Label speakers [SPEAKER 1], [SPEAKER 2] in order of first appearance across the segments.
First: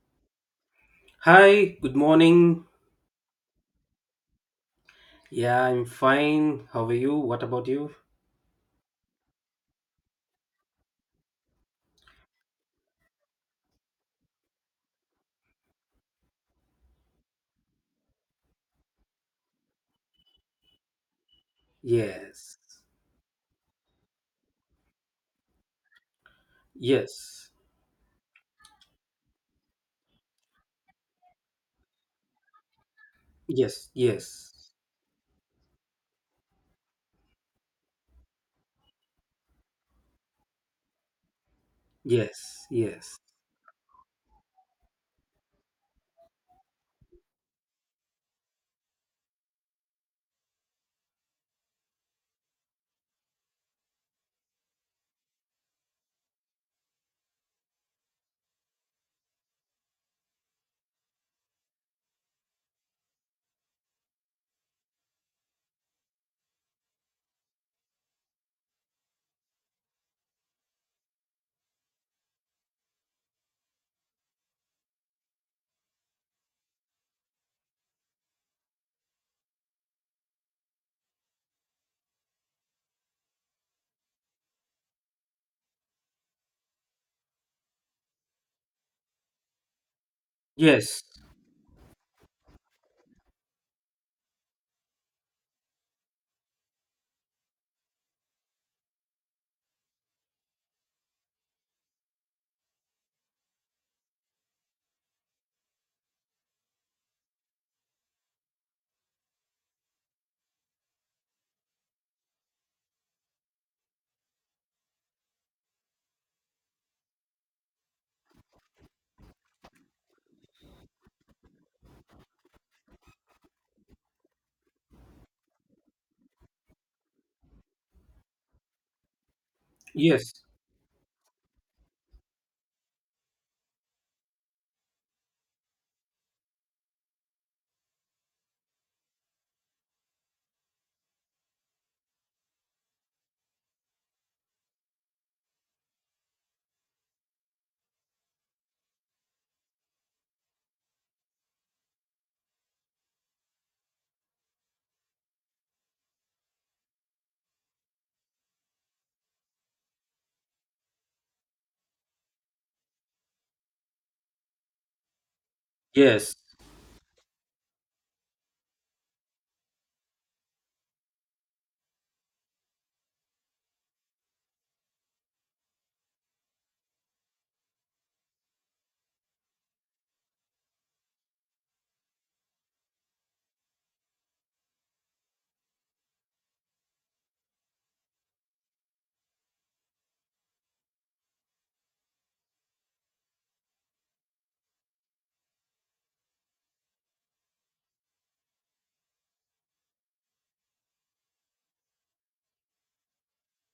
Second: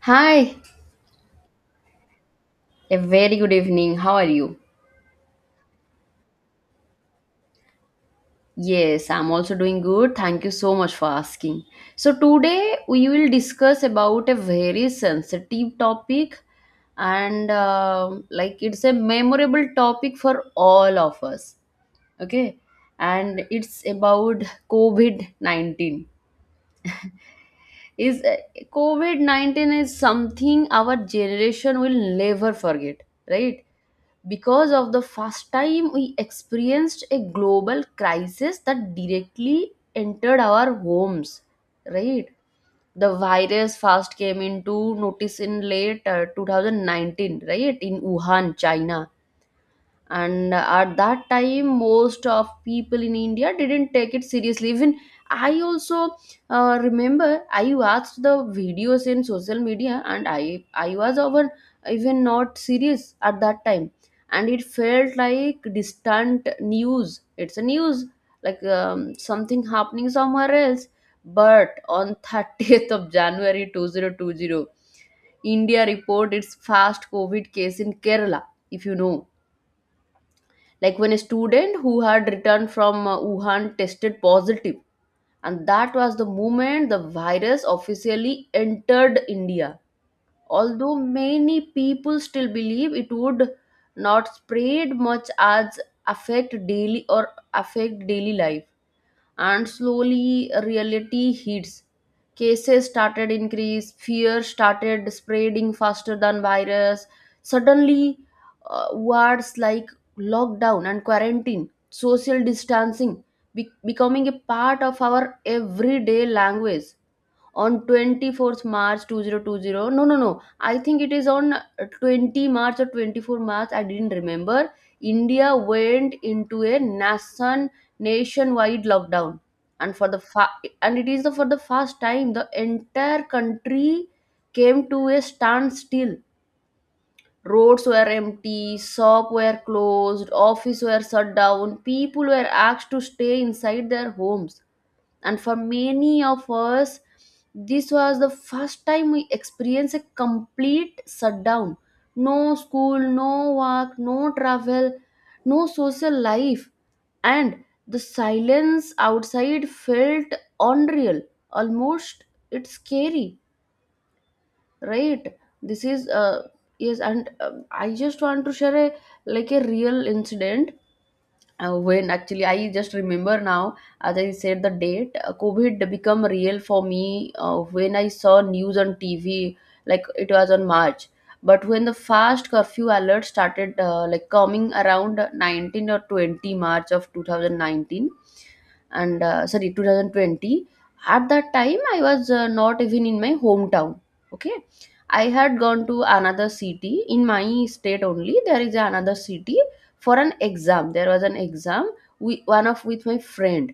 [SPEAKER 1] Hi,
[SPEAKER 2] Hi, good morning.
[SPEAKER 1] a very good evening. How are you?
[SPEAKER 2] Yeah, I'm fine. How are you? What about you?
[SPEAKER 1] Yes, I'm also doing good. Thank you so much for asking. So, today we will discuss about a very sensitive topic, and like it's a memorable topic for all of us. Okay,
[SPEAKER 2] Yes.
[SPEAKER 1] and it's about COVID 19.
[SPEAKER 2] Yes.
[SPEAKER 1] Is COVID 19 is something our generation will never forget, right?
[SPEAKER 2] Yes.
[SPEAKER 1] Because
[SPEAKER 2] Yes.
[SPEAKER 1] of the first time we experienced a global crisis that directly entered our homes, right?
[SPEAKER 2] Yes.
[SPEAKER 1] The
[SPEAKER 2] Yes.
[SPEAKER 1] virus first came into notice in late 2019, right, in Wuhan, China. And at that time, most of people in India didn't take it seriously. Even I also, remember, I watched the videos in social media, and I was even not serious at that time. And it felt like distant news, it's a news, like something happening somewhere else. But on 30th of January 2020, India reported its first COVID case in Kerala, if you know, like when a student who had returned from Wuhan tested positive, and that was the moment the virus officially entered India. Although
[SPEAKER 2] Yes.
[SPEAKER 1] many people still believe it would not spread much as affect daily or affect daily life, and slowly reality hits. Cases started increase, fear started spreading faster than virus. Suddenly, words like lockdown and quarantine, social distancing becoming a part of our everyday language. On 24th March 2020. No, no, no. I think it is on 20th March or 24th March. I didn't remember. India went into a nationwide lockdown, and for the
[SPEAKER 2] Yes.
[SPEAKER 1] fa- and it is the for the first time the entire country came to a standstill. Roads were empty, shops were closed, office were shut down. People were asked to stay inside their homes, and for many of us this was the first time we experienced a complete shutdown. No school, no work, no travel, no social life. And the silence outside felt unreal, almost. It's scary, right? this is
[SPEAKER 2] Yes.
[SPEAKER 1] Yes, and I just want to share a like a real incident. When actually I just remember now, as I said, the date, COVID become real for me when I saw news on TV, like it was on March. But when the fast curfew alert started, like coming around 19 or 20 March of 2019, and sorry, 2020. At that time I was, not even in my hometown. Okay. I had gone to another city, in my state only there is another city, for an exam, there was an exam. We one of with my friend,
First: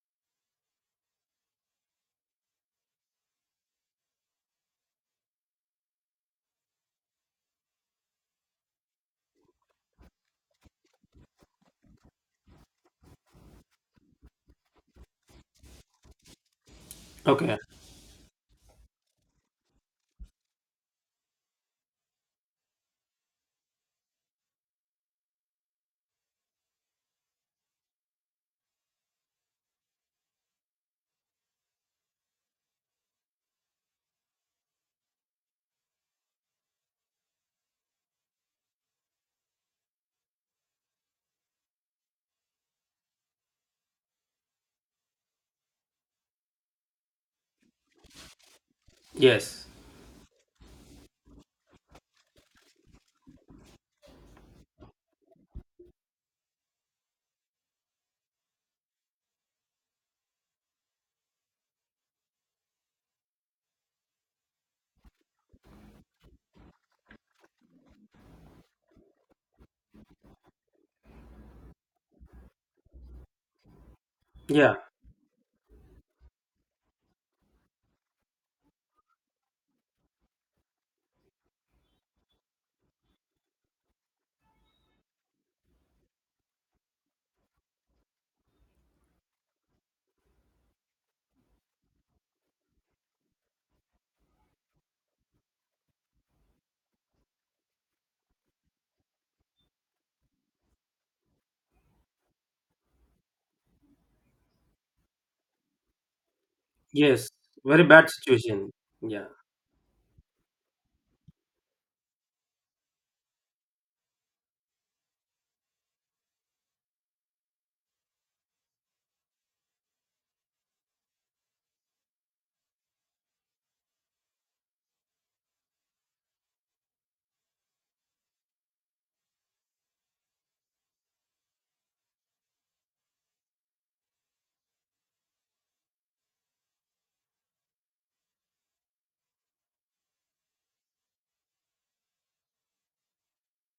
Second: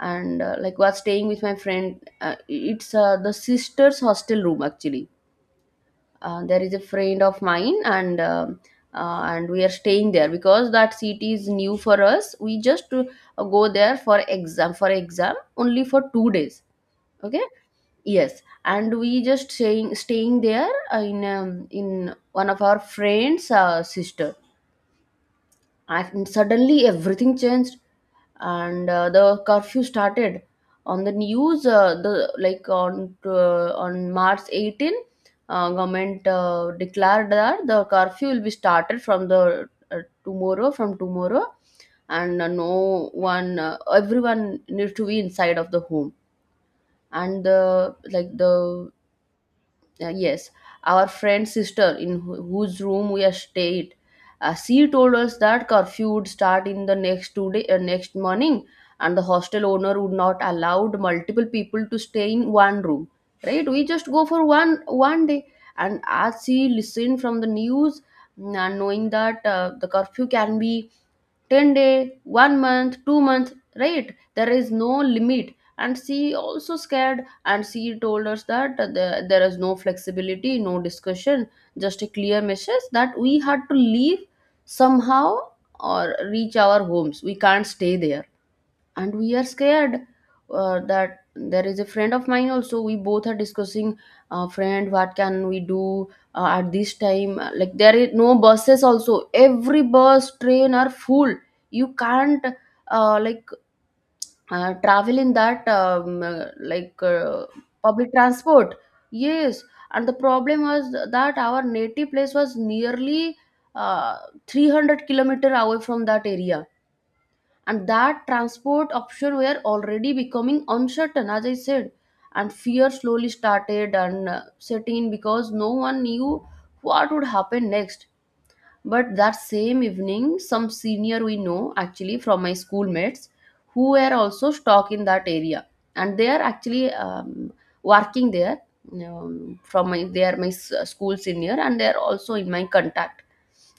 [SPEAKER 1] and like, was staying with my friend. It's the sister's hostel room actually. There is a friend of mine, and we are staying there because that city is new for us. We just go there for exam only for 2 days. Okay.
[SPEAKER 2] Okay.
[SPEAKER 1] Yes, and we just staying there, in one of our friends, sister. And suddenly everything changed. And the curfew started, on the news, the like on March 18th. Government declared that the curfew will be started from tomorrow. And no one everyone needs to be inside of the home. And the like the
[SPEAKER 2] Yes.
[SPEAKER 1] Yes, our friend's sister, in whose room we are stayed, she told us that curfew would start in the next 2 day, next morning, and the hostel owner would not allowed multiple people to stay in one room. Right? We just go for one day, and as she listened from the news, and knowing that the curfew can be 10 day, 1 month, 2-month, right? There is
[SPEAKER 2] Yeah.
[SPEAKER 1] no limit. And she also scared, and she told us that the, there is no flexibility, no discussion, just a clear message that we had to leave somehow or reach our homes. We can't stay there, and we are scared that there is a friend of mine also. We both are discussing, friend, what can we do at this time? Like there is no buses also, every bus train are full. You can't uh, like travel in that like
[SPEAKER 2] Yes.
[SPEAKER 1] uh,
[SPEAKER 2] Very bad
[SPEAKER 1] public
[SPEAKER 2] situation.
[SPEAKER 1] transport.
[SPEAKER 2] Yeah.
[SPEAKER 1] Yes. And the problem was that our native place was nearly uh, 300 kilometer away from that area, and that transport option were already becoming uncertain, as I said. And fear slowly started and set in because no one knew what would happen next. But that same evening, some senior we know actually from my schoolmates who were also stuck in that area, and they are actually working there. From my They are my school senior, and they are also in my contact.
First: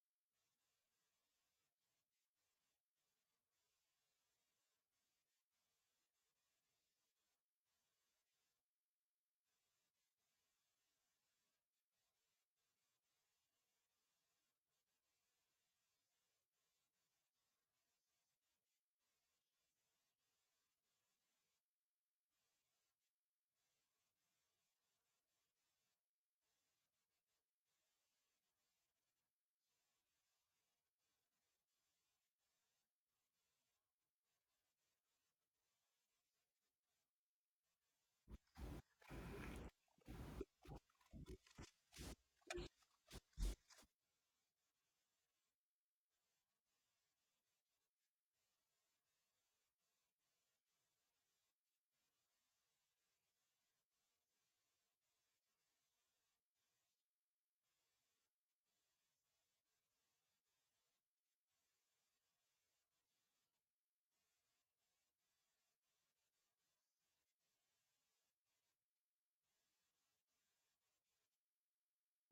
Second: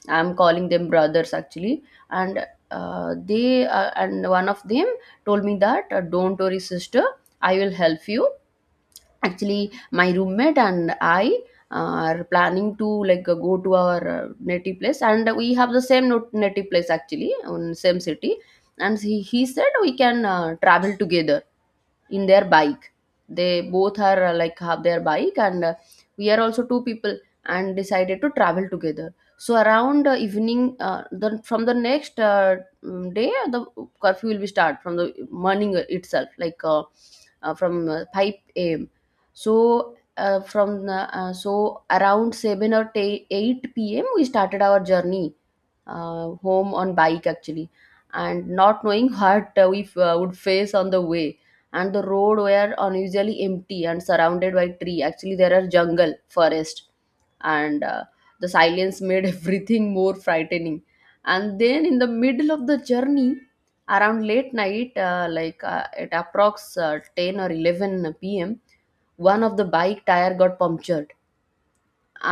[SPEAKER 1] I'm calling them brothers actually, and and one of them told me that, don't worry, sister, I will help you. Actually, my roommate and I are planning to, like, go to our native place, and we have the same native place actually, on same city. And he said we can travel together in their bike. They both are, like, have their bike, and we are also two people, and decided to travel together. So around evening, from the next day, the curfew will be start from the morning itself, like, from 5 a.m. So around 7 or 8 pm we started our journey, home on bike actually. And not knowing what we would face on the way. And the road were unusually empty and surrounded by tree, actually there are jungle forest, and the silence made everything more frightening. And then in the middle of the journey, around late night, at approx 10 or 11 p.m, one of the bike tire got punctured.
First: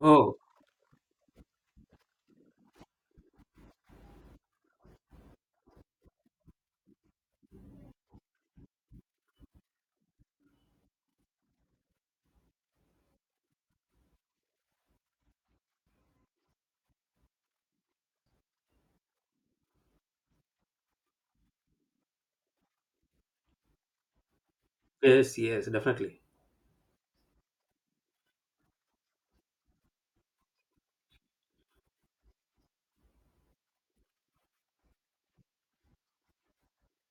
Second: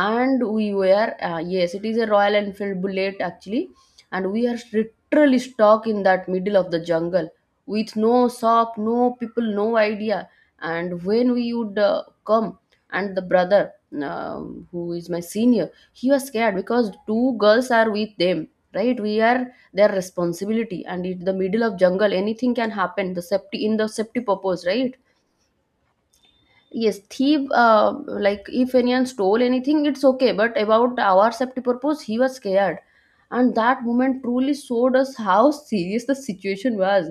[SPEAKER 2] Oh,
[SPEAKER 1] we were yes, it is a Royal Enfield Bullet actually. And we are literally stuck in that middle of the jungle, with no shop, no people, no idea, and when we would, come. And the brother, who is my senior, he was scared because two girls are with them, right? We are their responsibility, and in the middle of jungle anything can happen, the safety in the safety purpose, right?
[SPEAKER 2] yes, yes, definitely.
[SPEAKER 1] Yes, thief, like if anyone stole anything, it's okay. But about our safety purpose, he was scared. And that moment truly showed us how serious the situation was.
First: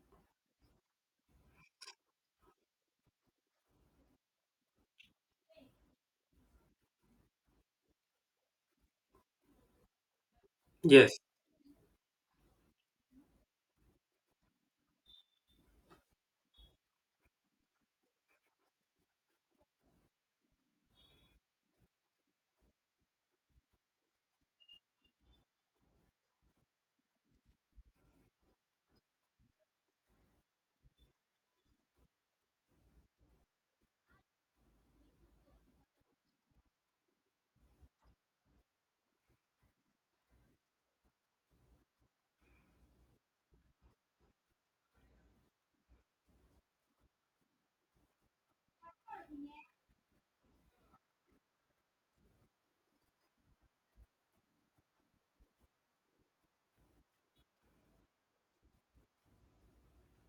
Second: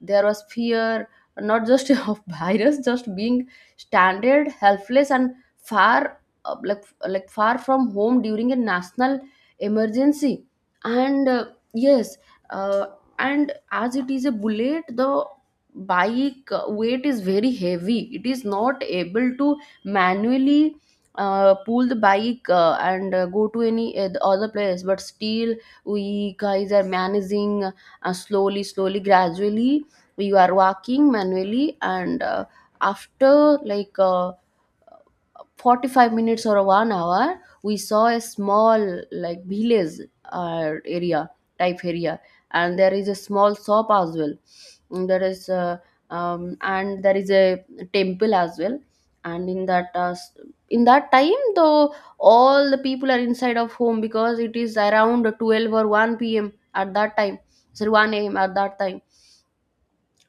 [SPEAKER 1] There was fear, not just of virus, just being stranded, helpless, and far, like far from home during a national emergency.
[SPEAKER 2] Yes.
[SPEAKER 1] And yes, uh, and as it is a bullet, the bike weight is very heavy, it is not able to manually pull the bike and go to any the other place. But still we guys are managing, slowly slowly gradually we are walking manually, and after like 45 minutes or 1 hour, we saw a small like village area type area, and there is a small shop as well. And there is a, and there is a temple as well, and in that time though, all the people are inside of home because it is around 12 or 1 p.m at that time, sorry, 1 a.m at that time.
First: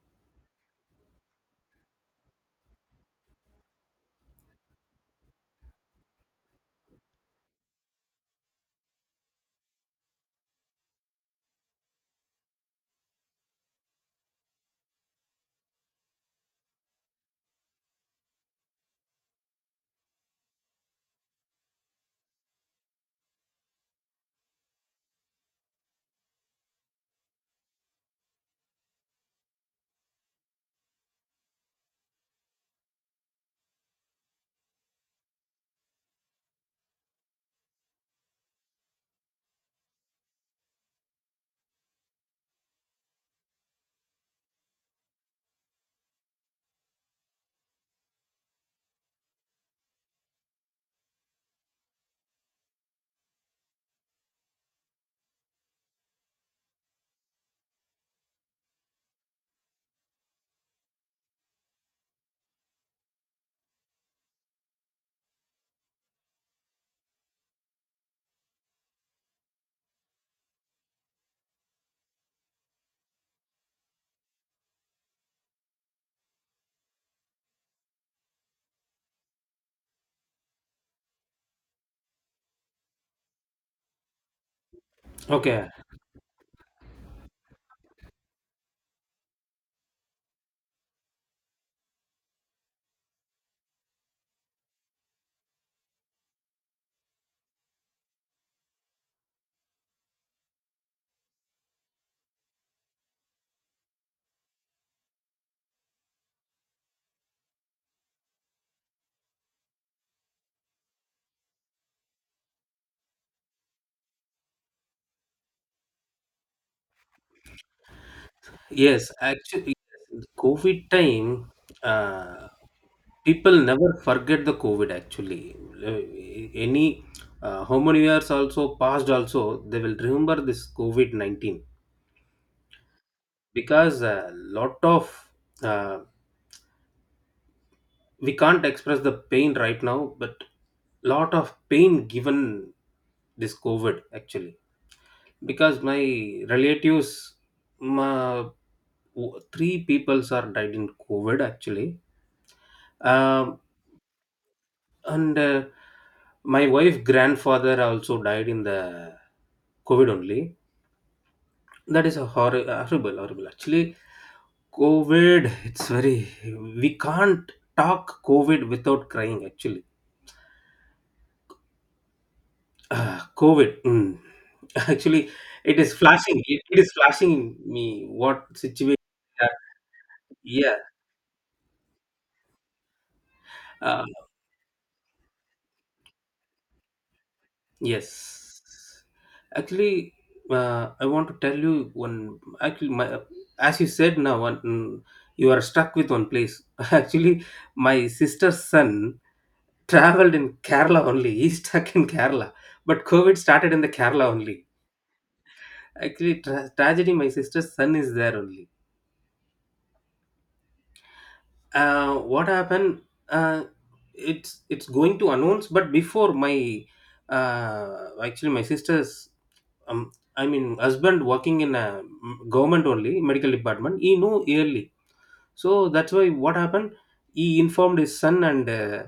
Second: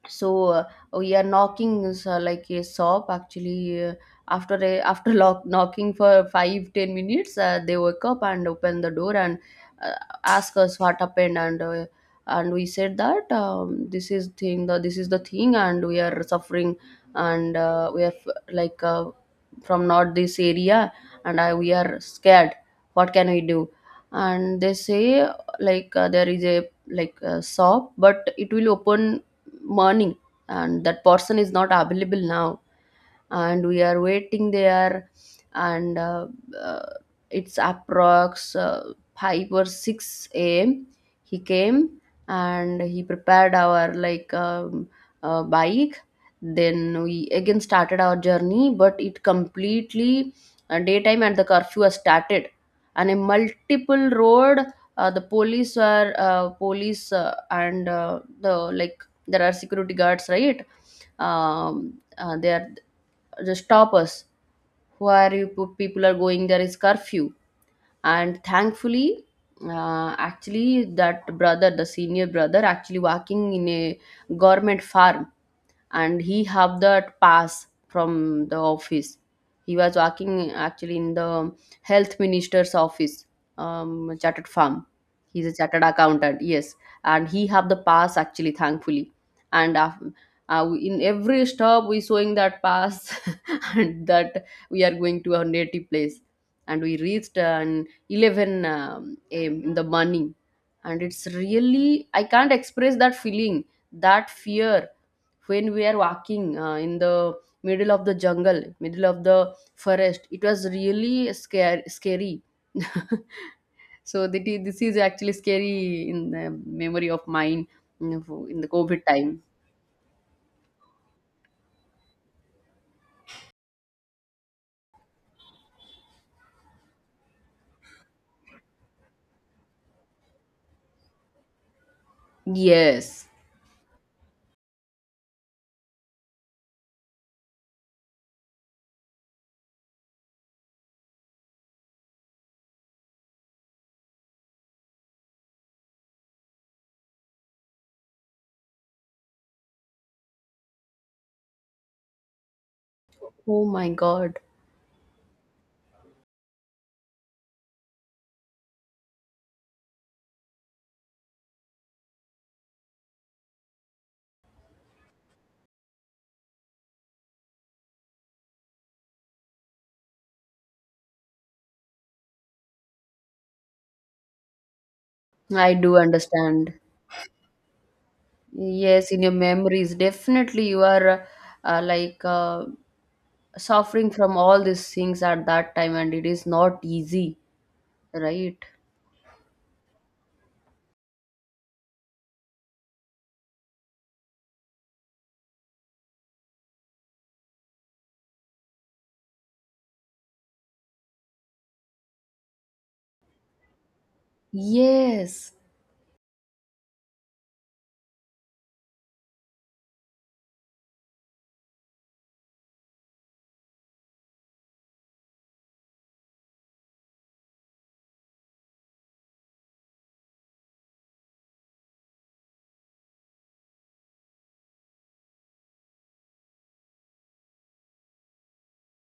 [SPEAKER 1] so uh, we are knocking, is, like a shop actually, knocking for 5-10 minutes, they woke up and opened the door, and uh, ask us what happened, and we said that, this is the thing, and we are suffering, and we are like, from not this area, and we are scared, what can we do. And they say, like, there is a like a shop, but it will open morning, and that person is not available now. And we are waiting there, and uh, it's approx 5 or 6 a.m, he came, and he prepared our, like, bike. Then we again started our journey, but it completely daytime, and the curfew has started. And a multiple road, the police were, police, and the like there are security guards, right? They are just stop us, where you put people are going, there is curfew. And thankfully, actually that brother, the senior brother, actually working in a government farm, and he have that pass from the office. He was working actually in the health minister's office, chartered firm, he's a
[SPEAKER 2] Okay.
[SPEAKER 1] chartered accountant, yes. And he have the pass actually, thankfully. And in every stop we showing that pass and that we are going to our native place. And we reached an 11 am in the morning. And it's really, I can't express that feeling, that fear when we are walking in the middle of the jungle, middle of the forest. It was really scary. So this is actually scary in the memory of mine, you know, in the covid
[SPEAKER 2] Yes.
[SPEAKER 1] time.
[SPEAKER 2] Actually, yes. COVID time, uh, people never forget the covid actually. Uh, any how many years also passed also, they will remember this covid-19
[SPEAKER 1] Yes.
[SPEAKER 2] because a lot of, uh, we can't express the pain right now, but lot of pain given this covid actually, because my relatives, my, three peoples are died in covid actually, um,
[SPEAKER 1] Oh my god.
[SPEAKER 2] and my wife grandfather also died in the covid only. That is a horrible horrible horrible actually. Covid, it's very, we can't talk covid without crying actually. Ah, covid, mm. Actually,
[SPEAKER 1] I
[SPEAKER 2] it
[SPEAKER 1] do
[SPEAKER 2] is flashing,
[SPEAKER 1] understand.
[SPEAKER 2] it is flashing me what situation.
[SPEAKER 1] Yes, in your
[SPEAKER 2] Yeah,
[SPEAKER 1] memories definitely
[SPEAKER 2] yeah.
[SPEAKER 1] you are uh, like uh,
[SPEAKER 2] uh,
[SPEAKER 1] suffering from all these things at that time, and it is not easy, right?
[SPEAKER 2] Yes. Actually, I want to tell you one. Actually, my, as you said now, one, mm, you are stuck with one place. Actually, my sister's son traveled in Kerala only. He's stuck in Kerala, but COVID started in the Kerala only.
[SPEAKER 1] Yes,
[SPEAKER 2] Actually, tragedy. My sister's son is there only. What happened? Uh, it's going to announce, but before my, uh, actually my sister's, um, I mean husband working in a, mm, government only medical department, he knew early. So that's why what happened, he informed his son and,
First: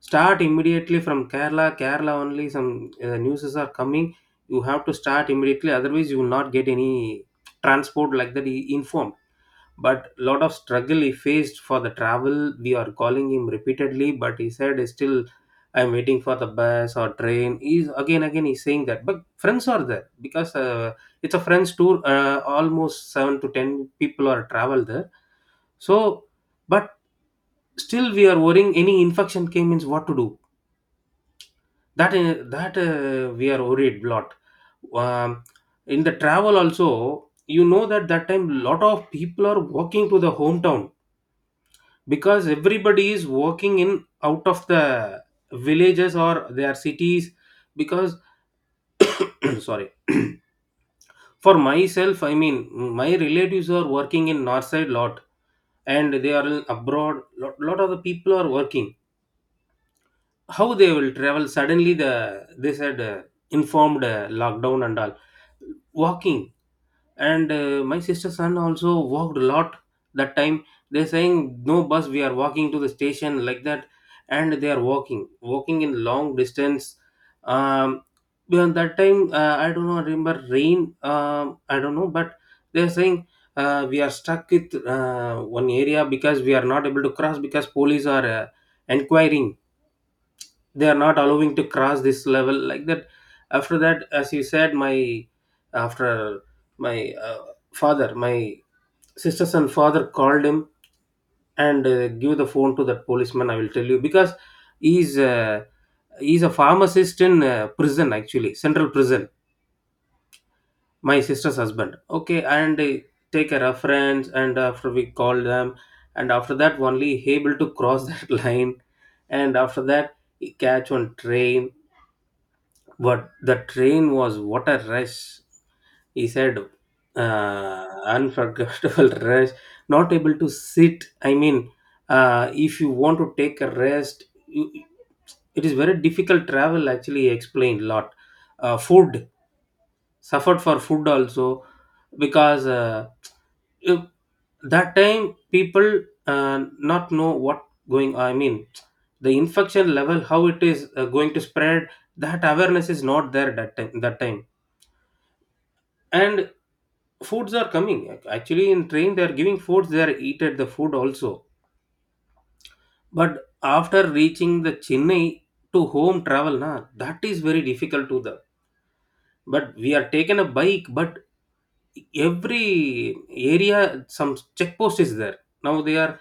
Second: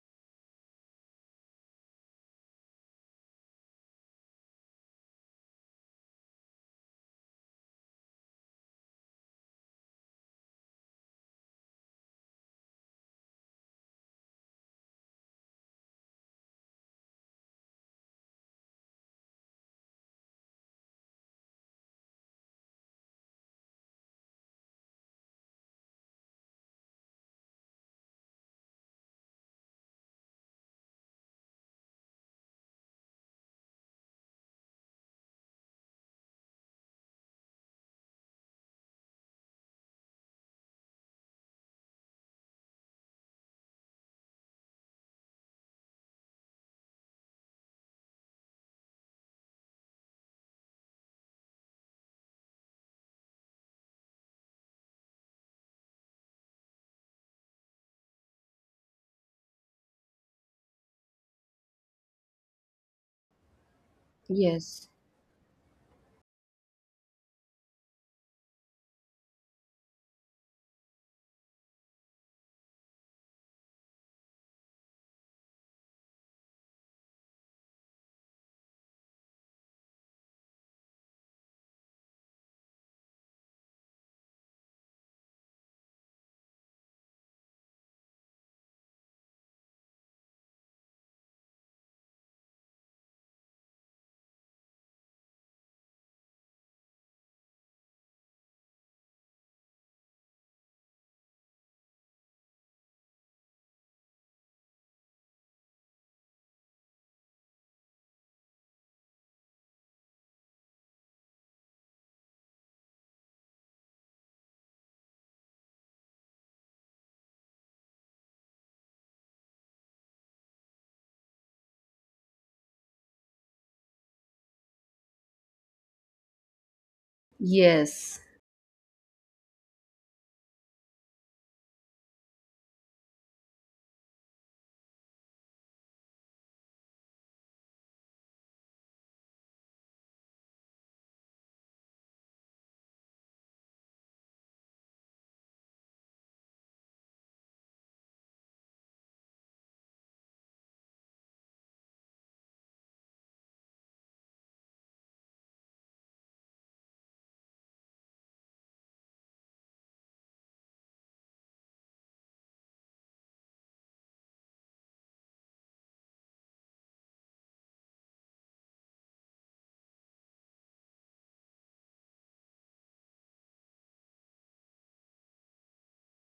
[SPEAKER 2] start immediately from Kerala. Kerala only some, newses are coming, you have to start immediately, otherwise you will not get any transport, like that he informed. But lot of struggle he faced for the travel. We are calling him repeatedly, but he said still I'm waiting for the bus or train, he's again he's saying that. But friends are there, because it's a friends tour, almost 7 to 10 people are travel there. So, but still we are worrying, any infection came means what to do, that that we are worried lot. Um, in the travel also, you know that that time lot of people are walking to the hometown, because everybody is working in out of the villages or their cities, because sorry for myself, I mean my relatives are working in north side lot, and they are in abroad lot, lot of the people are working. How they will travel suddenly? They said, informed, lockdown
[SPEAKER 1] yes.
[SPEAKER 2] and all, walking. And my sister's son also walked a lot that time. They're saying no bus, we are walking to the station, like that. And they are walking in long distance. Um, beyond that time, I don't know, I remember rain, um, I don't know, but they're saying, we are stuck with one area because we are not able to cross, because police are, inquiring, they are not allowing to cross this level, like that. After that, as you said, my, after my, father, my sisters and father called him, and, give the phone to that policeman, I will tell you, because he's, he's a pharmacist in, prison, actually central prison. My sister's husband, okay, and, take a reference, and after we called them, and after that only he able to cross that line. And after that he catch one train. But the train was what a rush, he said.
[SPEAKER 1] Yes.
[SPEAKER 2] Unforgettable rush. Not able to sit. I mean, if you want to take a rest, you, it is very difficult travel. Actually, he explained a lot. Food, suffered for food also, because if- that time people, uh, not know what going, I mean the infection level how it is going to spread. That awareness is not there that time, that time. And foods are coming actually in train, they are giving foods, they are eat at the food also. But after reaching the Chennai, to home travel na, that is very difficult to them. But we are taken a bike, but every area some check post is there. Now they are,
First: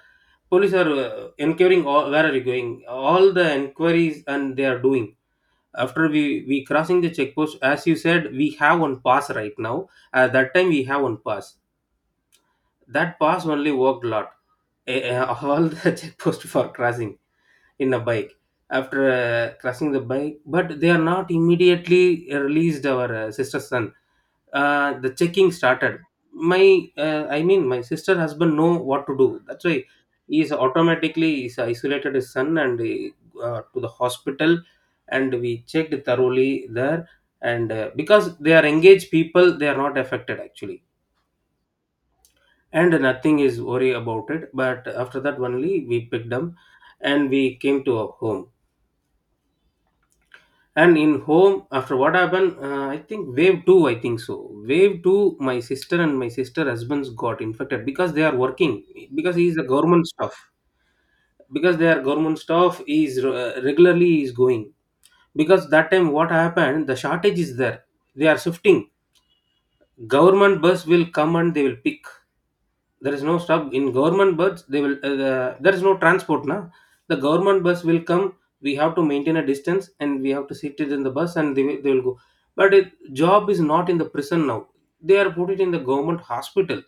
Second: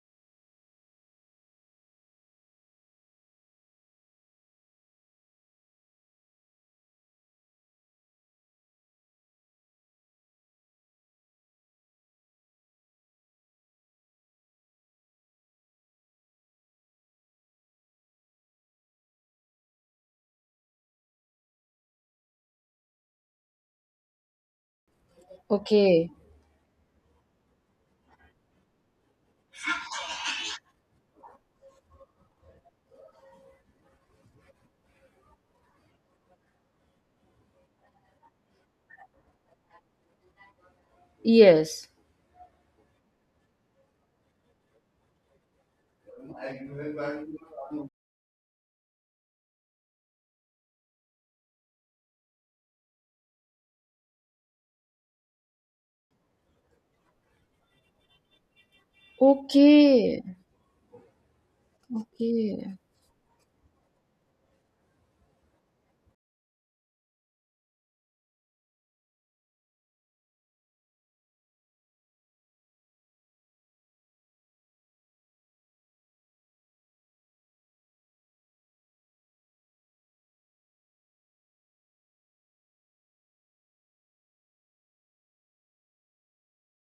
[SPEAKER 2] police are, enquiring all, where are you going, all the enquiries, and they are doing. After we crossing the check post, as you said, we have one pass right now, at that time we have one pass, that pass only worked lot. Eh, eh, all the check post for crossing in a bike. After, crashing the bike, but they are not immediately released our, sister's son, the checking started.
[SPEAKER 1] Okay.
[SPEAKER 2] My, I mean my sister husband know what to do, that's why he is automatically is isolated his son, and he, to the hospital, and we checked thoroughly there. And because they are engaged people, they are not affected actually,
[SPEAKER 1] Yes.
[SPEAKER 2] and nothing is worry about it. But after that only we picked them, and we came to our home. And in home after what happened, I think wave 2, I think so, wave 2, my sister and my sister husbands got infected, because they are working, because he is a government
[SPEAKER 1] Okay.
[SPEAKER 2] staff. Because they are government
[SPEAKER 1] Okay.
[SPEAKER 2] staff, he is, regularly is going. Because that time what happened, the shortage is there, they are shifting. Government bus will come and they will pick, there is no stop in government bus. They will, there is no transport now, the government bus will come, we have to maintain a distance, and we have to sit it in the bus, and they will go. But it, job is not in the prison now, they are put it in the government hospital.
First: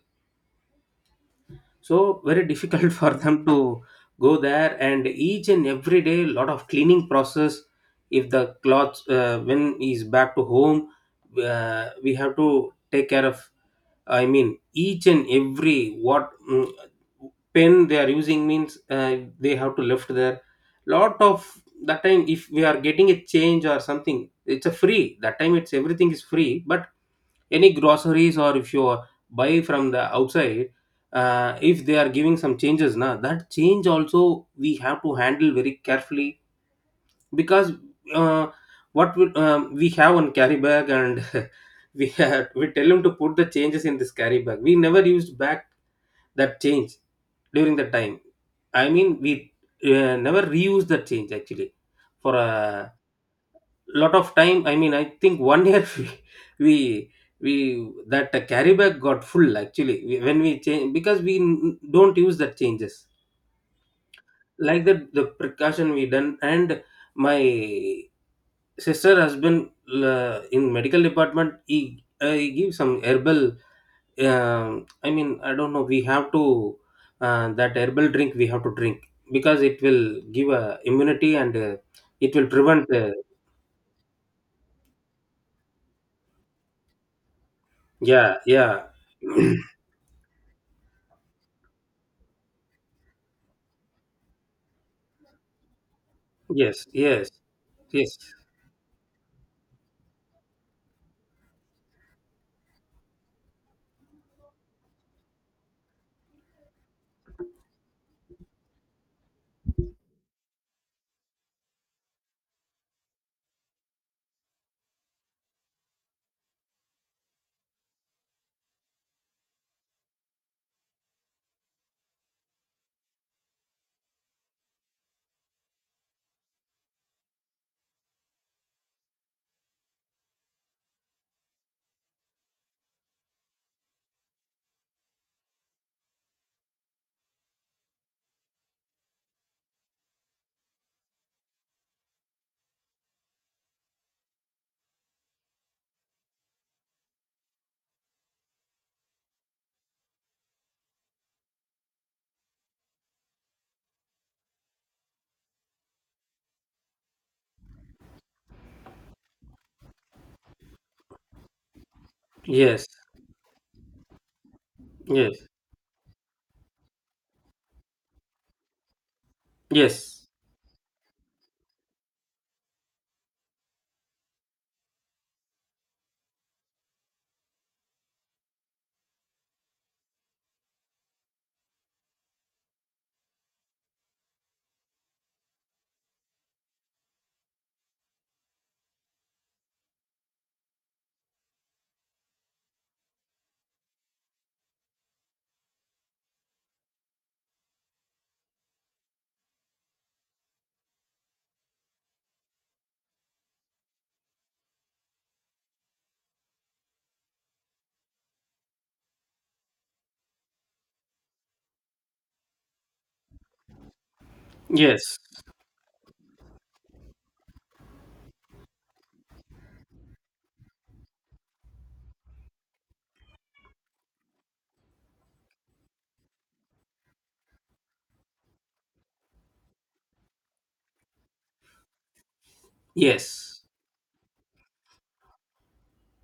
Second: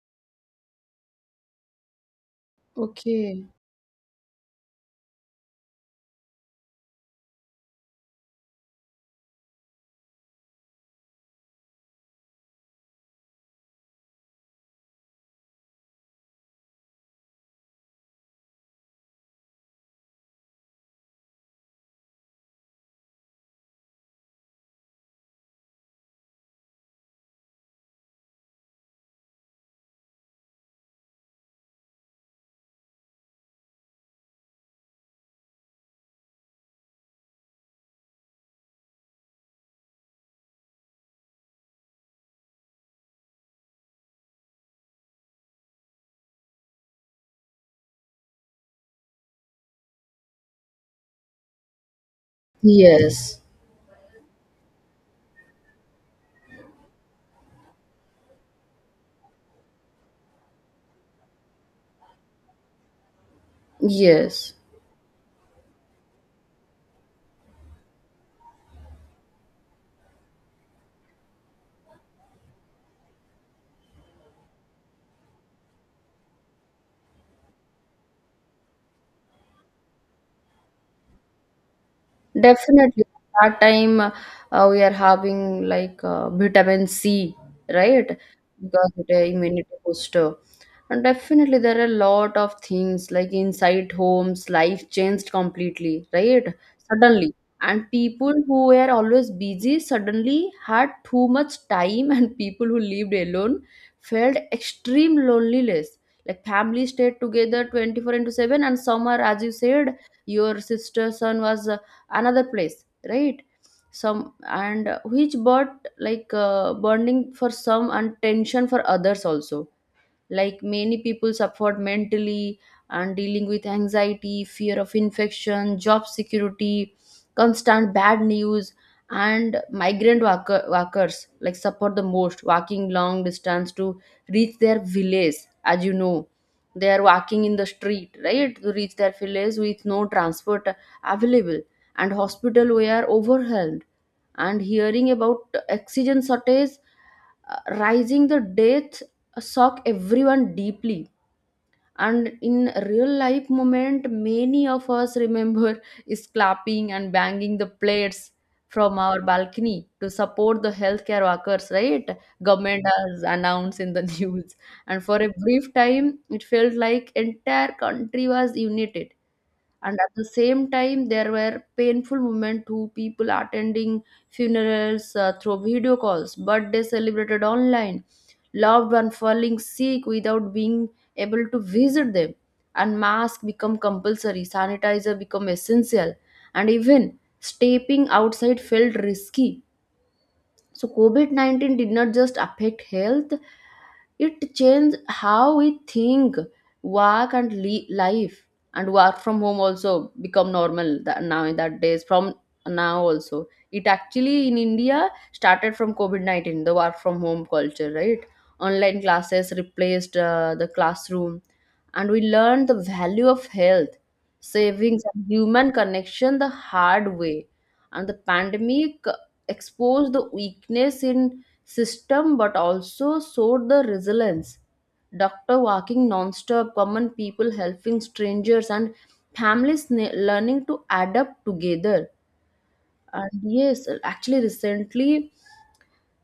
[SPEAKER 2] So very difficult for
[SPEAKER 1] Okay.
[SPEAKER 2] them to go there, and each and every day lot of cleaning process. If the clothes, when he's back to home, we have to take care of. I mean, each and every what, mm, pen they are using means, they have to lift their, lot of that time. If we are getting a change or something, it's a free that time, it's everything is free. But any groceries, or if you are buy from the outside, if they are giving some changes now, that change also we have to handle very carefully, because, uh, what we have on carry bag, and we have, we tell him to put the changes in this carry bag, we never used back that change during the time. I mean we, never reused that change actually for a
[SPEAKER 1] Yes.
[SPEAKER 2] lot of time. I mean I think 1 year, we we, we that, carry bag got full actually, we, when we change, because we don't use that changes,
[SPEAKER 1] Yes.
[SPEAKER 2] like that the precaution we done. And my sister has been, in medical department, he gives some herbal, um, I mean I don't know, we have to, that herbal drink we have to drink, because it will give a immunity, and it will prevent,
[SPEAKER 1] Definitely.
[SPEAKER 2] uh.
[SPEAKER 1] That time we are having like vitamin C, right?
[SPEAKER 2] Yeah, yeah.
[SPEAKER 1] Because it a immunity booster. And definitely there are a lot of things like inside homes, life changed completely, right?
[SPEAKER 2] Yes, yes.
[SPEAKER 1] Suddenly. And
[SPEAKER 2] Yes,
[SPEAKER 1] people who were always busy suddenly had too much time, and people who lived alone felt extreme loneliness. Like family stayed together 24 into 7, and some are, as you said, your sister son was another place, right? Some, and which brought bonding for some and tension for others also. Like many people suffered mentally and dealing with anxiety, fear of infection, job security, constant bad news. And workers like suffer the most, walking long distance to reach their village. As you know, they are walking in the street, right, to reach their village with no transport available. And hospital were overwhelmed, and hearing about oxygen shortage, rising the death, shock everyone deeply. And in real life moment, many of us remember is clapping and banging the plates from our balcony to support the healthcare workers, right? Government
[SPEAKER 2] yes.
[SPEAKER 1] has announced in the news. And for a
[SPEAKER 2] Yes,
[SPEAKER 1] brief time, it felt like entire country was united. And at the
[SPEAKER 2] yes.
[SPEAKER 1] same time, there were painful moments to people attending funerals through video calls, birthday celebrated online, loved one falling sick without being able to visit them. And mask become compulsory, sanitizer become essential, and even stepping outside felt risky. So COVID 19 did not just affect health, it changed how we think, work, and life. And work from home also become normal, that now in that days from now also. It actually in India started from COVID 19, the work from home culture, right? Online classes replaced the classroom, and we learned the value of health, savings,
[SPEAKER 2] Yes,
[SPEAKER 1] and human connection the hard way. And the pandemic expose the weakness in system, but also showed the resilience, doctor walking non-stop, common people helping strangers, and families learning to adapt together. And
[SPEAKER 2] yes.
[SPEAKER 1] yes, actually recently,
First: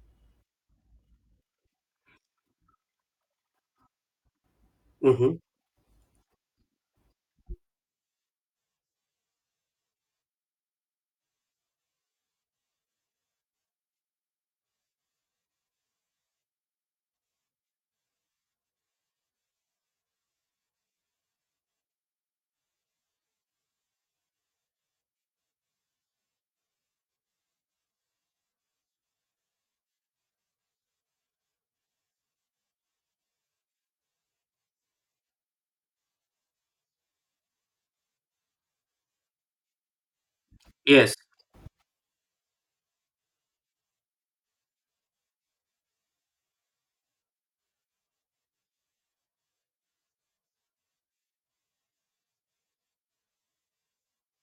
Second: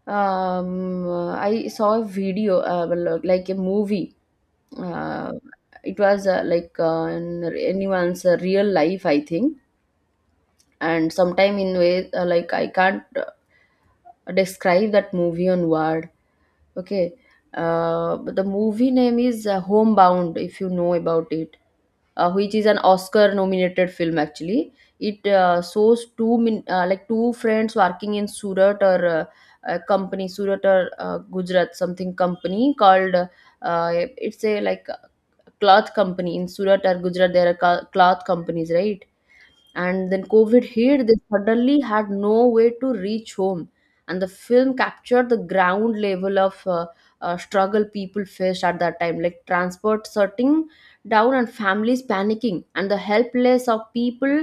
[SPEAKER 1] um, I saw a video, well, like a movie. uh,
[SPEAKER 2] Mm-hmm.
[SPEAKER 1] it was in anyone's real life, I think. And sometime in way, I can't describe that movie on word. Okay. But the movie name is Homebound, if you know about it, which is an Oscar-nominated film. Actually, it shows two min- like two friends working in Surat or a company, Surat or Gujarat something company called. Uh, it's a like cloth company in Surat or Gujarat. There are cloth companies, right? And then covid hit, they
[SPEAKER 2] Yes.
[SPEAKER 1] suddenly had no way to reach home. And the film captured the ground level of struggle people faced at that time, like transport shutting down and families panicking and the helpless of people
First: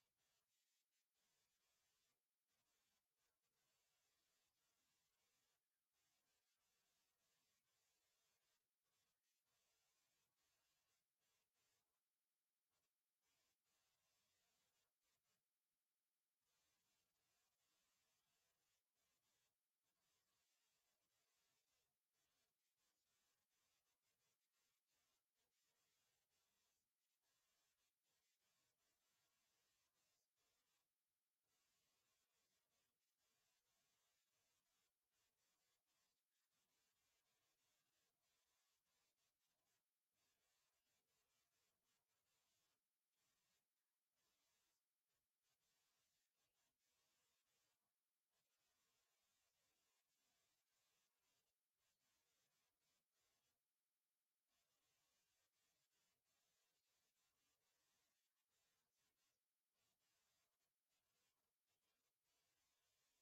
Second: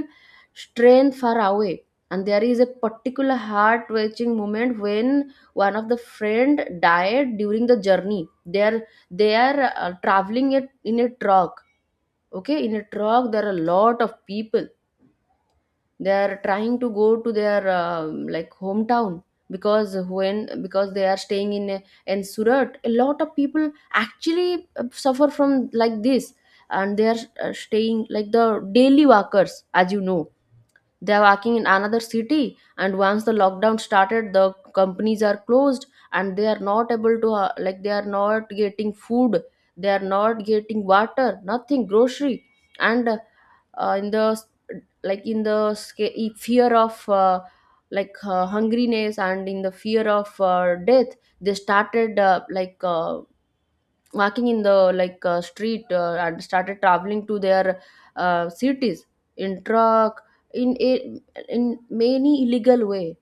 [SPEAKER 1] strained far away. And there is a particular heart-wrenching moment when one of the friend died during the journey. They are traveling it in a truck. Okay, in a truck there are a lot of people. They are trying to go to their hometown. Because they are staying in in Surat. A lot of people actually suffer from like this. And they are staying like the daily workers, as you know. They're working in another city, and once the lockdown started, the companies are closed, and they are not able to they are not getting food, they are not getting water, nothing, grocery. And in the, like in the fear of hungriness, and in the fear of death, they started walking in the street, and started traveling to their cities in truck, in a, in many illegal way.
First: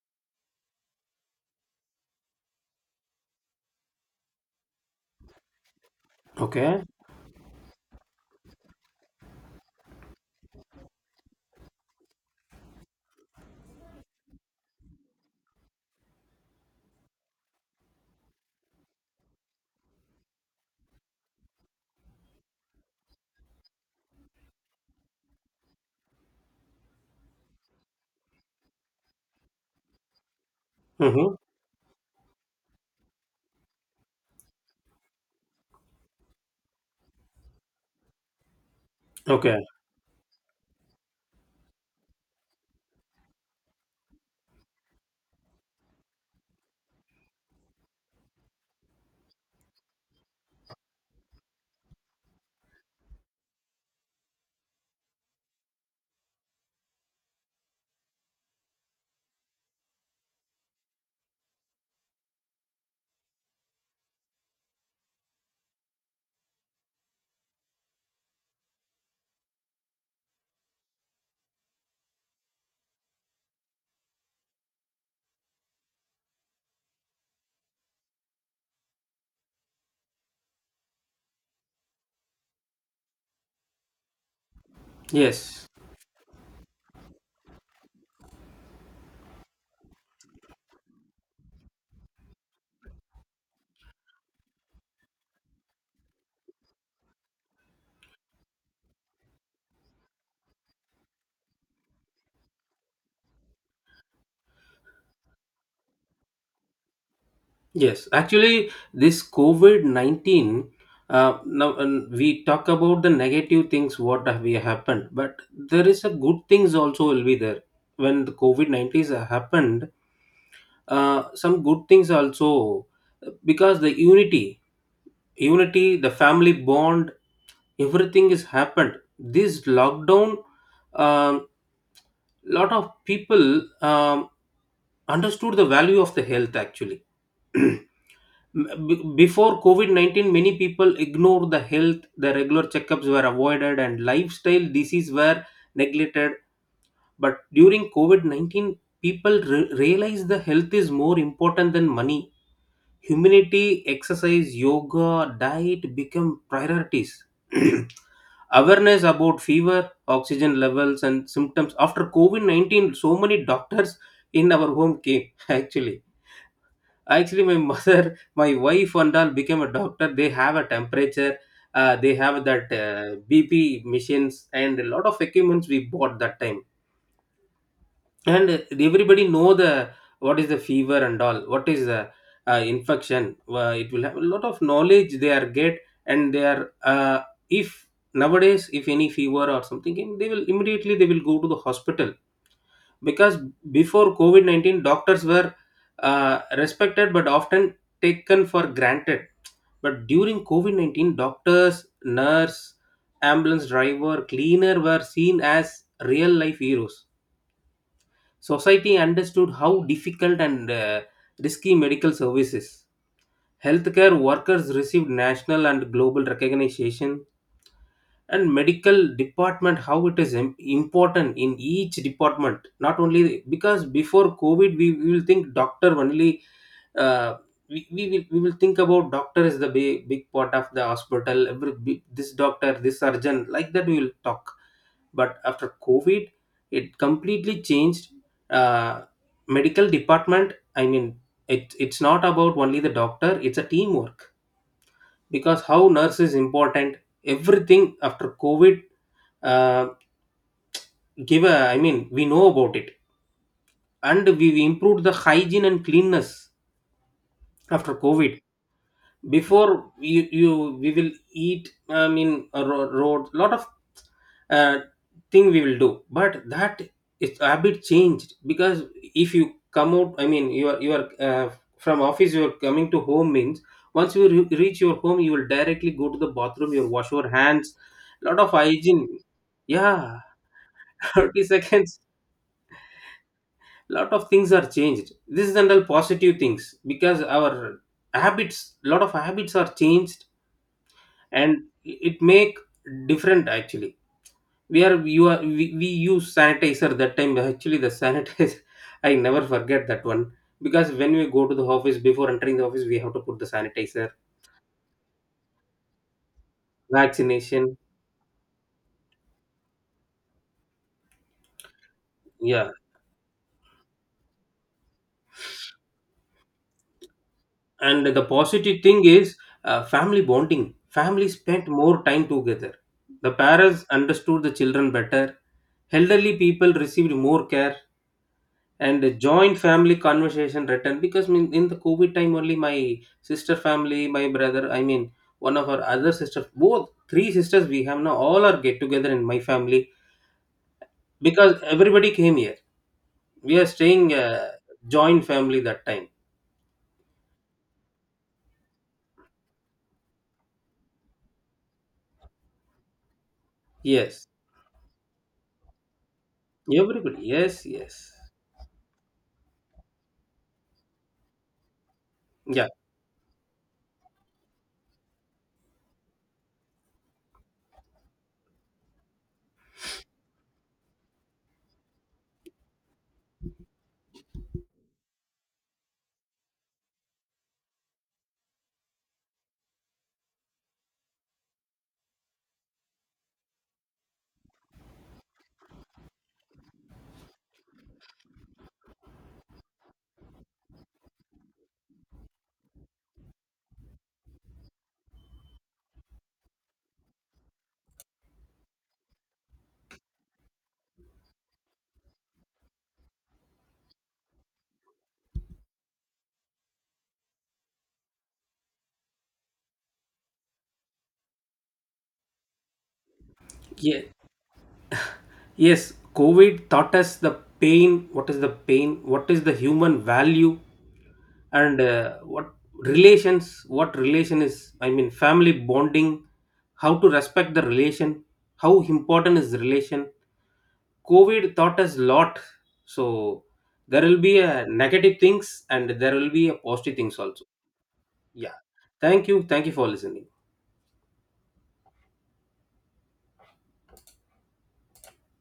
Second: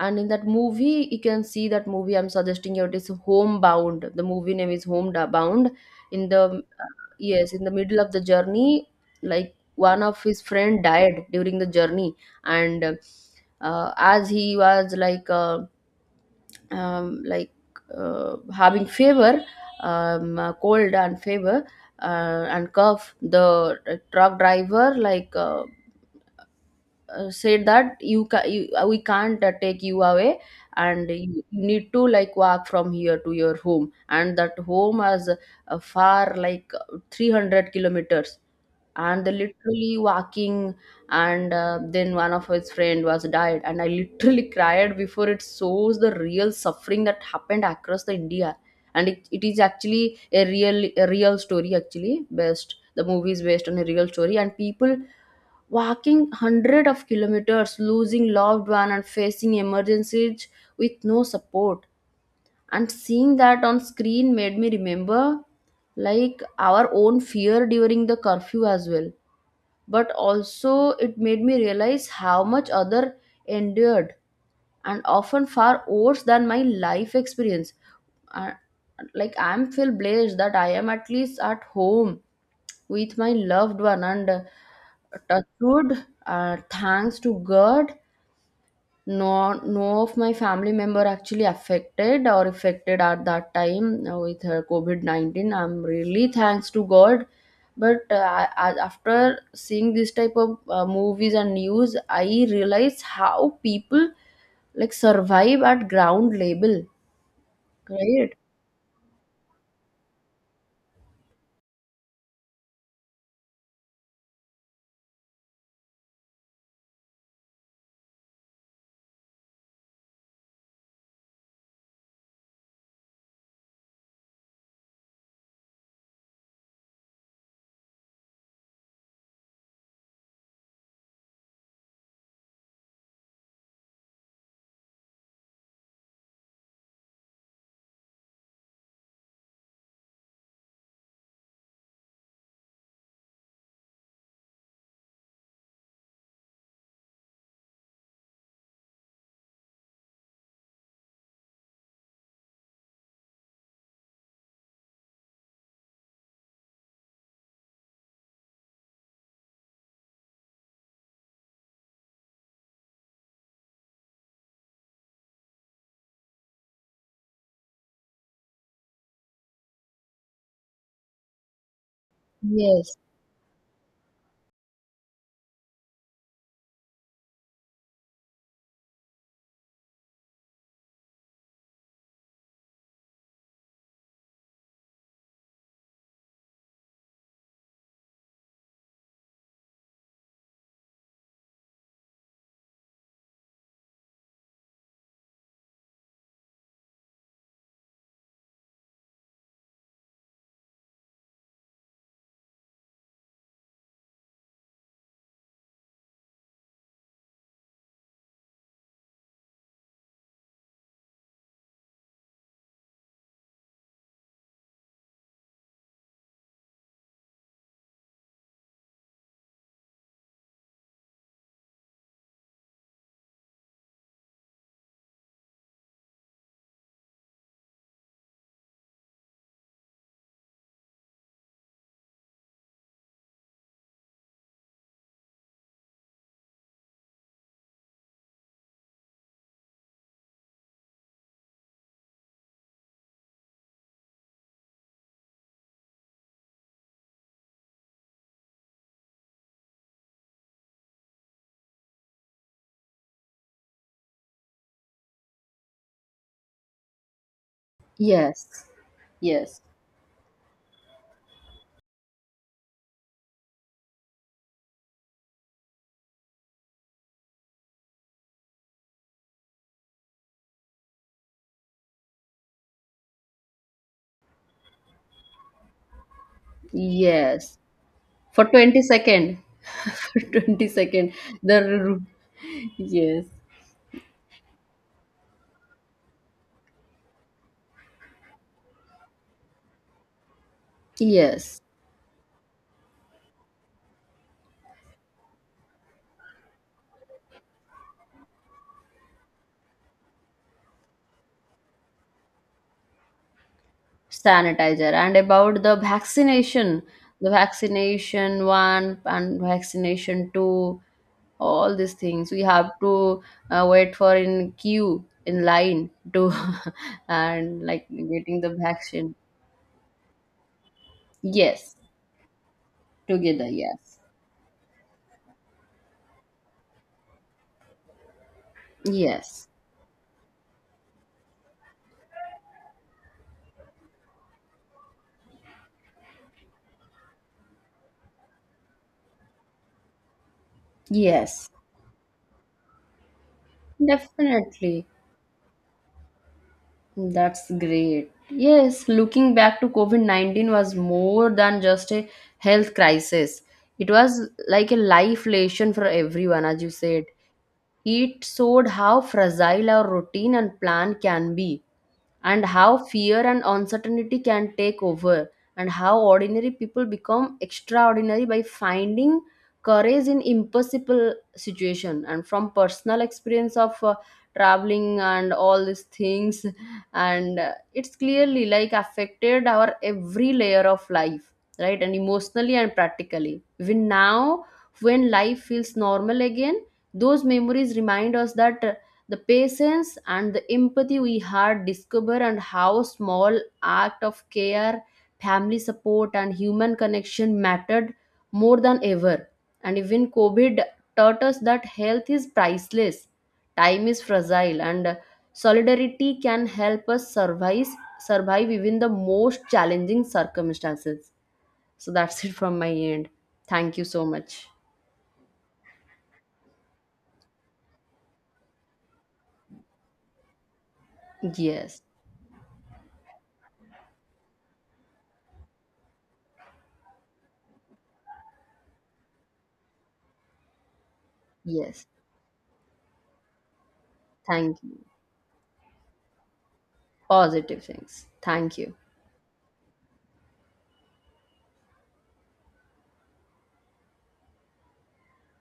[SPEAKER 1] And in that movie, you can see that movie, I'm suggesting you, it is Homebound. The movie name is Homebound. In the,
[SPEAKER 2] Okay.
[SPEAKER 1] yes, in the middle of the journey, like one of his friend died during the journey. And as he was um, like having fever, cold and fever, and cough. The truck driver said that you, ca- you we can't take you away, and
[SPEAKER 2] Mm-hmm.
[SPEAKER 1] you need to like walk from here to your home. And that home is far, like 300 kilometers, and they
[SPEAKER 2] Okay.
[SPEAKER 1] literally walking. And then one of his friend was died, and I literally cried. Before it shows the real suffering that happened across the India. And it is actually a real story actually. Based The movie is based on a real story, and people walking hundred of kilometers, losing loved one and facing emergencies with no support. And seeing that on screen made me remember like our own fear during the curfew as well. But also it made me realize how much other endured, and often far worse than my life experience. I, I'm feel blessed that I am at least at home with my loved one. And touch
[SPEAKER 2] Yes.
[SPEAKER 1] wood, thanks to god, no no of my family member actually affected or affected at that time with her covid-19. I'm really thanks to god. But after seeing this type of movies and news, I realize how people like survive at ground level.
[SPEAKER 2] Yes,
[SPEAKER 1] Right.
[SPEAKER 2] actually, this COVID 19. Now and we talk about the negative things what have we happened, but there is a good things also will be there when the COVID 19 happened. Some good things also, because the unity, unity, the family bond, everything is happened. This lockdown, um, lot of people, understood the value of the health actually. Before COVID 19, many people ignored the health, the regular checkups were avoided, and lifestyle diseases were neglected. But during COVID 19, people realized the health is more important than money. Humanity, exercise, yoga, diet become priorities. Awareness about fever, oxygen levels, and symptoms after COVID 19, so many doctors in our home came actually. Actually, my mother, my wife, and all became a doctor. They have a temperature. They have that
[SPEAKER 1] Yes,
[SPEAKER 2] BP machines and a lot of equipments we bought that time. And everybody know the what is the fever and all. What is the, infection? It will have a lot of knowledge they are get, and they are, if nowadays if any fever or something came, they will immediately they will go to the hospital. Because before COVID 19, doctors were, respected but often taken for granted. But during COVID 19, doctors, nurse, ambulance driver, cleaner were seen as real life heroes. Society understood how difficult and risky medical services. Healthcare workers received national and global recognition, and medical department how it is important in each department. Not only because before covid we will think doctor only. Uh, we will think about doctor is the big, big part of the hospital, every big-, this doctor this surgeon, like that we will talk. But after covid it completely changed. Uh, medical department, I mean, it, it's not about only the doctor, it's a teamwork, because how nurse is important. Everything after covid, uh, give a, I mean we know about it. And we improved the hygiene and cleanness after covid.
[SPEAKER 1] yes, yes,
[SPEAKER 2] Before you, you we will eat, I mean a road lot of, uh, thing we will do, but that is, it's a bit changed. Because if you come out, I mean you are you are, from office you are coming to home means, once you reach your home, you will directly go to the bathroom, you wash your
[SPEAKER 1] yes.
[SPEAKER 2] hands, lot
[SPEAKER 1] For
[SPEAKER 2] of
[SPEAKER 1] 20
[SPEAKER 2] hygiene.
[SPEAKER 1] second.
[SPEAKER 2] Yeah.
[SPEAKER 1] For 20 second.
[SPEAKER 2] 30
[SPEAKER 1] the
[SPEAKER 2] seconds.
[SPEAKER 1] ru- yes.
[SPEAKER 2] Lot of things are changed, this is all positive things, because our habits, lot of habits are changed,
[SPEAKER 1] Yes.
[SPEAKER 2] and it make different actually. We are you are we use sanitizer that time, actually the sanitizer, I never forget that one, because when we go to the office, before entering the office, we have to put the sanitizer.
[SPEAKER 1] Sanitizer. And about the vaccination, the
[SPEAKER 2] Vaccination.
[SPEAKER 1] vaccination one and vaccination two, all these things we have
[SPEAKER 2] Yeah.
[SPEAKER 1] to wait for in queue in line to and like
[SPEAKER 2] And the
[SPEAKER 1] getting the
[SPEAKER 2] positive thing
[SPEAKER 1] vaccine.
[SPEAKER 2] is, family bonding. Family spent
[SPEAKER 1] Yes,
[SPEAKER 2] more time together, the
[SPEAKER 1] together.
[SPEAKER 2] parents
[SPEAKER 1] Yes,
[SPEAKER 2] understood the children better, elderly people received more care, and a
[SPEAKER 1] yes,
[SPEAKER 2] joint family conversation returned. Because mean in the covid time only my sister family, my brother, I mean one of our other sisters, both three sisters we have now, all are get together in my family,
[SPEAKER 1] yes.
[SPEAKER 2] because everybody came here, we are staying,
[SPEAKER 1] Definitely.
[SPEAKER 2] joint family that time.
[SPEAKER 1] That's great. Yes, looking back to COVID 19 was more than just a health crisis. It
[SPEAKER 2] Yes.
[SPEAKER 1] was like a life lesson for everyone, as you said.
[SPEAKER 2] Everybody, yes, yes.
[SPEAKER 1] It showed how fragile our routine and plan can be, and
[SPEAKER 2] Yeah,
[SPEAKER 1] how fear and uncertainty can take over, and how ordinary people become extraordinary by finding courage in impossible situation. And from personal experience of traveling and all these things, and it's clearly like affected our every layer of life, right? And emotionally and practically, even now when life feels normal again, those memories remind us that the patience and the empathy we had discover, and how small act of care, family support and human connection mattered more than ever. And even covid taught us that health is priceless, time is fragile, and solidarity can help us survive even the most challenging circumstances. So that's it from my end. Thank you
[SPEAKER 2] yeah.
[SPEAKER 1] so much.
[SPEAKER 2] Yes, COVID taught us the pain. What is the pain? What is the human value? And,
[SPEAKER 1] Yes,
[SPEAKER 2] what relations? What relation is? I mean, family bonding. How to respect the relation? How important is the relation? COVID taught
[SPEAKER 1] yes,
[SPEAKER 2] us lot. So there will be
[SPEAKER 1] thank
[SPEAKER 2] a
[SPEAKER 1] you.
[SPEAKER 2] negative things and there will be a positive things also.
[SPEAKER 1] Positive things.
[SPEAKER 2] Yeah.
[SPEAKER 1] Thank you.
[SPEAKER 2] Thank you. Thank you for listening.